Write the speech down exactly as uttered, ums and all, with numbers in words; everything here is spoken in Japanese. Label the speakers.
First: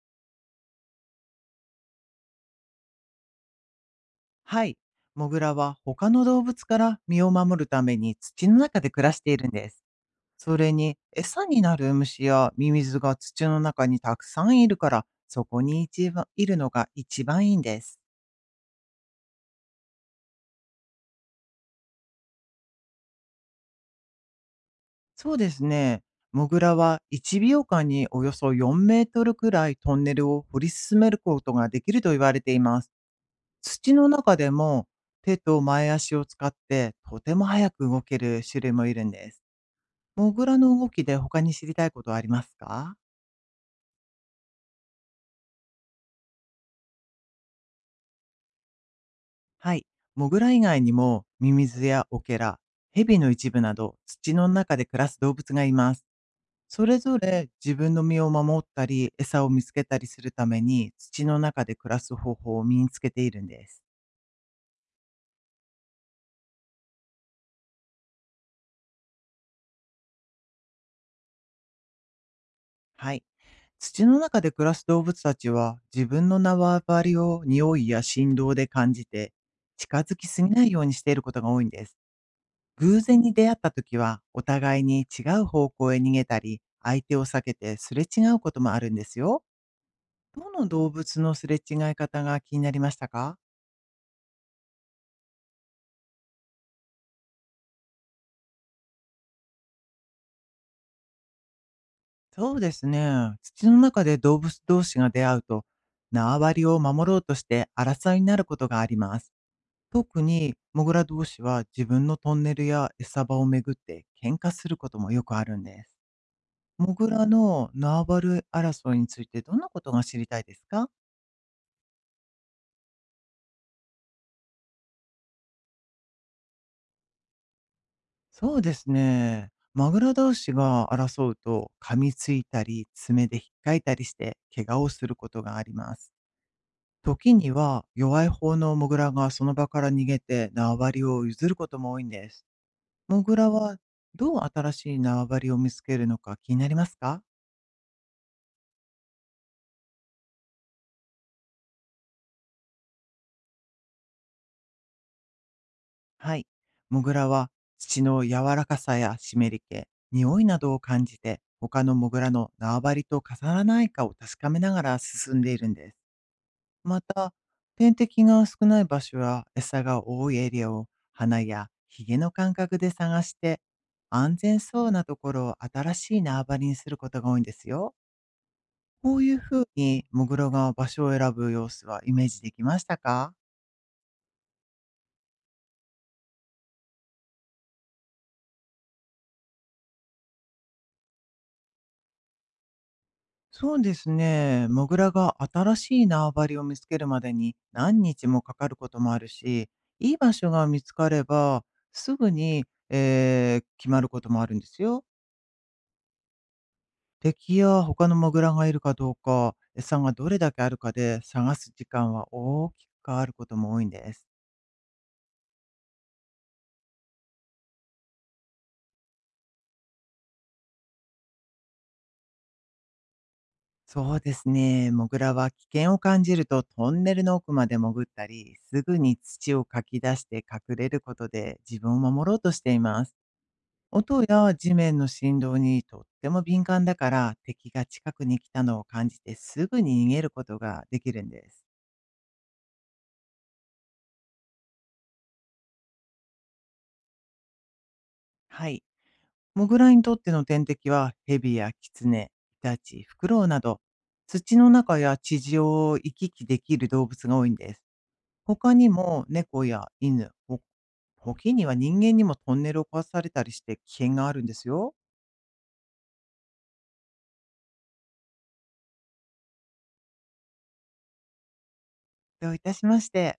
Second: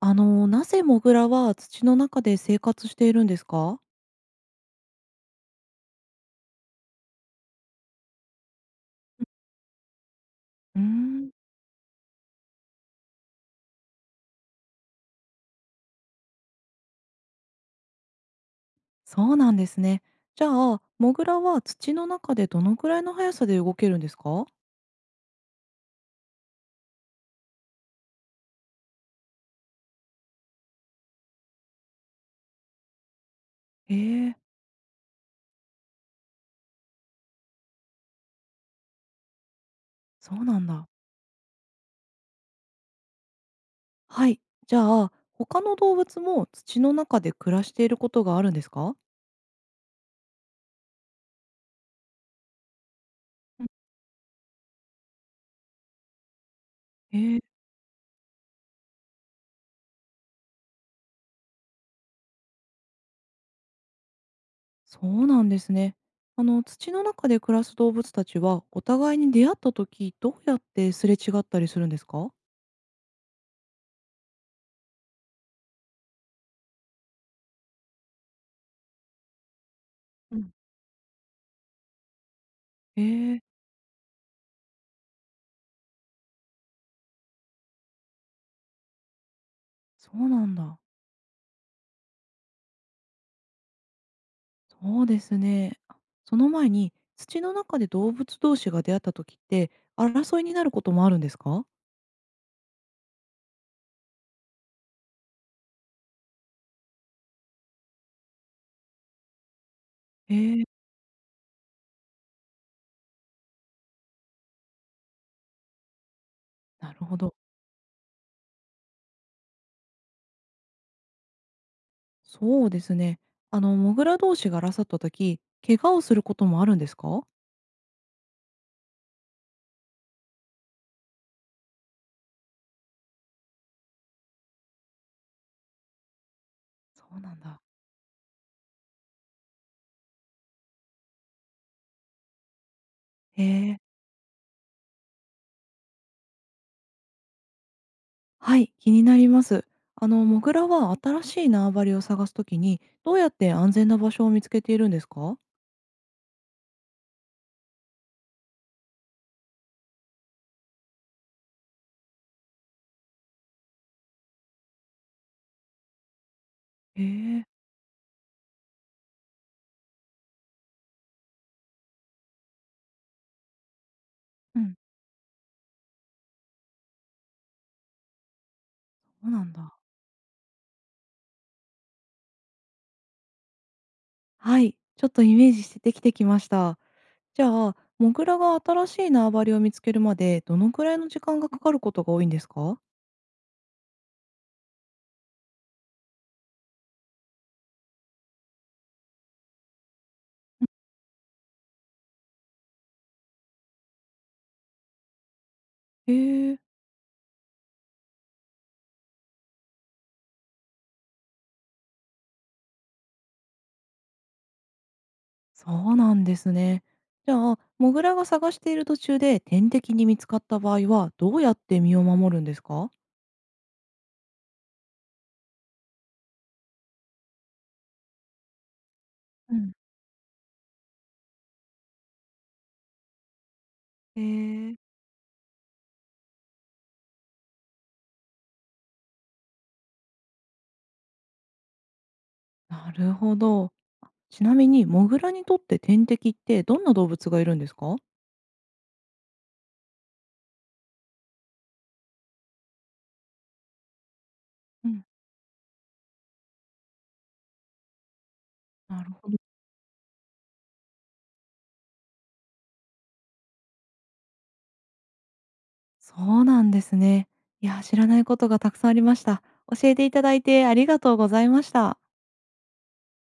Speaker 1: あの、なぜモグラは土の中で生活しているんですか？
Speaker 2: はい。モグラは他の動物から身を守るために土の中で暮らしているんです。それ
Speaker 1: うー
Speaker 2: に
Speaker 1: ん、
Speaker 2: 餌になる虫やミミズが土の中にたくさんいるから、そこに一番いるのが一番いいんです。
Speaker 1: そうなんですね。じゃあ、モグラは土の中でどのくらいの速さで動けるんですか？
Speaker 2: そうですね。モグラはいちびょうかんにおよそよんメートルくらいトンネルを掘り進めることができると言われています。
Speaker 1: へ
Speaker 2: 土の
Speaker 1: え、
Speaker 2: 中でも手と前足を使ってとても早く動ける種類もいるんです。モ
Speaker 1: そう
Speaker 2: グ
Speaker 1: な
Speaker 2: ラ
Speaker 1: ん
Speaker 2: の
Speaker 1: だ。
Speaker 2: 動きで他に知りたいことはありますか。
Speaker 1: はい。じゃあ、他の動物も土の中で暮らしていることがあるんですか？
Speaker 2: はい。モグラ以外にも、ミミズやオケラ、ヘビの一部など、土の中で暮らす動物がいます。それぞ
Speaker 1: へえ、
Speaker 2: れ自分の身を守ったり、餌を見つけたりするために、土の中で暮らす方法を身につけているんです。
Speaker 1: そうなんですね。あの、土の中で暮らす動物たちは、お互いに出会った時、どうやってすれ違ったりするんですか？
Speaker 2: はい。土の中で暮らす動物たちは、自分の縄張りを匂いや振動で感じて、近づき
Speaker 1: う
Speaker 2: すぎ
Speaker 1: ん、
Speaker 2: ないようにしていることが多いんです。
Speaker 1: へ
Speaker 2: 偶然に
Speaker 1: え、
Speaker 2: 出会った時は、お互いに違う方向へ逃げたり、相手を避けてすれ違うこともあるんですよ。
Speaker 1: そうな
Speaker 2: ど
Speaker 1: ん
Speaker 2: の
Speaker 1: だ。
Speaker 2: 動物のすれ違い方が気になりましたか。
Speaker 1: そうですね。あ、その前に、土の中で動物同士が出会った時って、争いになることもあるんですか？
Speaker 2: そうですね。土の中で動物同士が出会うと、縄張りを守ろうとして争いになることがあります。特
Speaker 1: え
Speaker 2: に、
Speaker 1: え、
Speaker 2: モグラ同士は自分のトンネルや餌場をめぐって喧嘩することもよくあるんです。
Speaker 1: な
Speaker 2: モ
Speaker 1: る
Speaker 2: グ
Speaker 1: ほ
Speaker 2: ラ
Speaker 1: ど。
Speaker 2: の縄張り争いについてどんなことが知りたいですか。
Speaker 1: そうですね。あの、モグラ同士が争った時、怪我をすることもあるんですか？
Speaker 2: そうですね。マグロ同士が争うと噛みついたり爪で引っかいたりして怪我をすることがあります。
Speaker 1: そうな
Speaker 2: 時
Speaker 1: ん
Speaker 2: に
Speaker 1: だ。
Speaker 2: は弱い方のモグラがその場から逃げて縄張りを譲ることも多いんです。モグ
Speaker 1: へ
Speaker 2: ラ
Speaker 1: えー、
Speaker 2: はどう新しい縄張りを見つけるのか気になりますか。
Speaker 1: はい、気になります。あの、モグラは新しい縄張りを探す時に、どうやって安全な場所を見つけているんですか？
Speaker 2: はい。モグラは土の柔らかさや湿り気、匂いなどを感じて他のモグラの縄張りと重ならないかを確かめながら進んでいるんです。
Speaker 1: え
Speaker 2: また、
Speaker 1: え、
Speaker 2: 天敵が少ない場所や餌が多いエリアを鼻やヒゲの感覚で探して、安
Speaker 1: う
Speaker 2: 全
Speaker 1: ん、
Speaker 2: そうなところを新しい縄張りにすることが多いんですよ。こう
Speaker 1: そう
Speaker 2: いう
Speaker 1: なん
Speaker 2: ふう
Speaker 1: だ。
Speaker 2: にモグラが場所を選ぶ様子はイメージできましたか。
Speaker 1: はい、ちょっとイメージしてできてきました。じゃあ、モグラが新しい縄張りを見つけるまで、どのくらいの時間がかかることが多いんですか？
Speaker 2: そうですね。モグラが新しい縄張りを見つけるまでに何日もかかることもあるし、いい場所が見つかればすぐに、えー決まることもあるんですよ。
Speaker 1: へえ、
Speaker 2: 敵や他のモグラがいるかどうか、餌がどれだけあるかで探す時間は大きく変わることも多いんです。
Speaker 1: そうなんですね。じゃあ、モグラが探している途中で天敵に見つかった場合は、どうやって身を守るんですか？
Speaker 2: そうですね。モグラは危険を感じるとトンネルの奥まで潜ったり、すぐに
Speaker 1: う
Speaker 2: 土を
Speaker 1: ん、
Speaker 2: かき出して隠れることで自分を守ろうとしています。
Speaker 1: へ
Speaker 2: 音や地
Speaker 1: え、
Speaker 2: 面の振動にとっても敏感だから敵が近くに来たのを感じてすぐに逃げることができるんです。
Speaker 1: なるほど。あ、ちなみに、モグラにとって天敵ってどんな動物がいるんですか？
Speaker 2: はい。モグラにとっての天敵は、ヘビやキツネ、イタチ、フクロウなど、土の
Speaker 1: う
Speaker 2: 中
Speaker 1: ん、
Speaker 2: や地上を行き来できる動物が多いんです。他に
Speaker 1: なる
Speaker 2: も、
Speaker 1: ほど。
Speaker 2: 猫や犬、ほ時には人間にもトンネルを壊されたりして危険があるんですよ。
Speaker 1: そうなんですね。いや、知らないことがたくさんありました。教えていただいてありがとうございました。
Speaker 2: どういたしまして。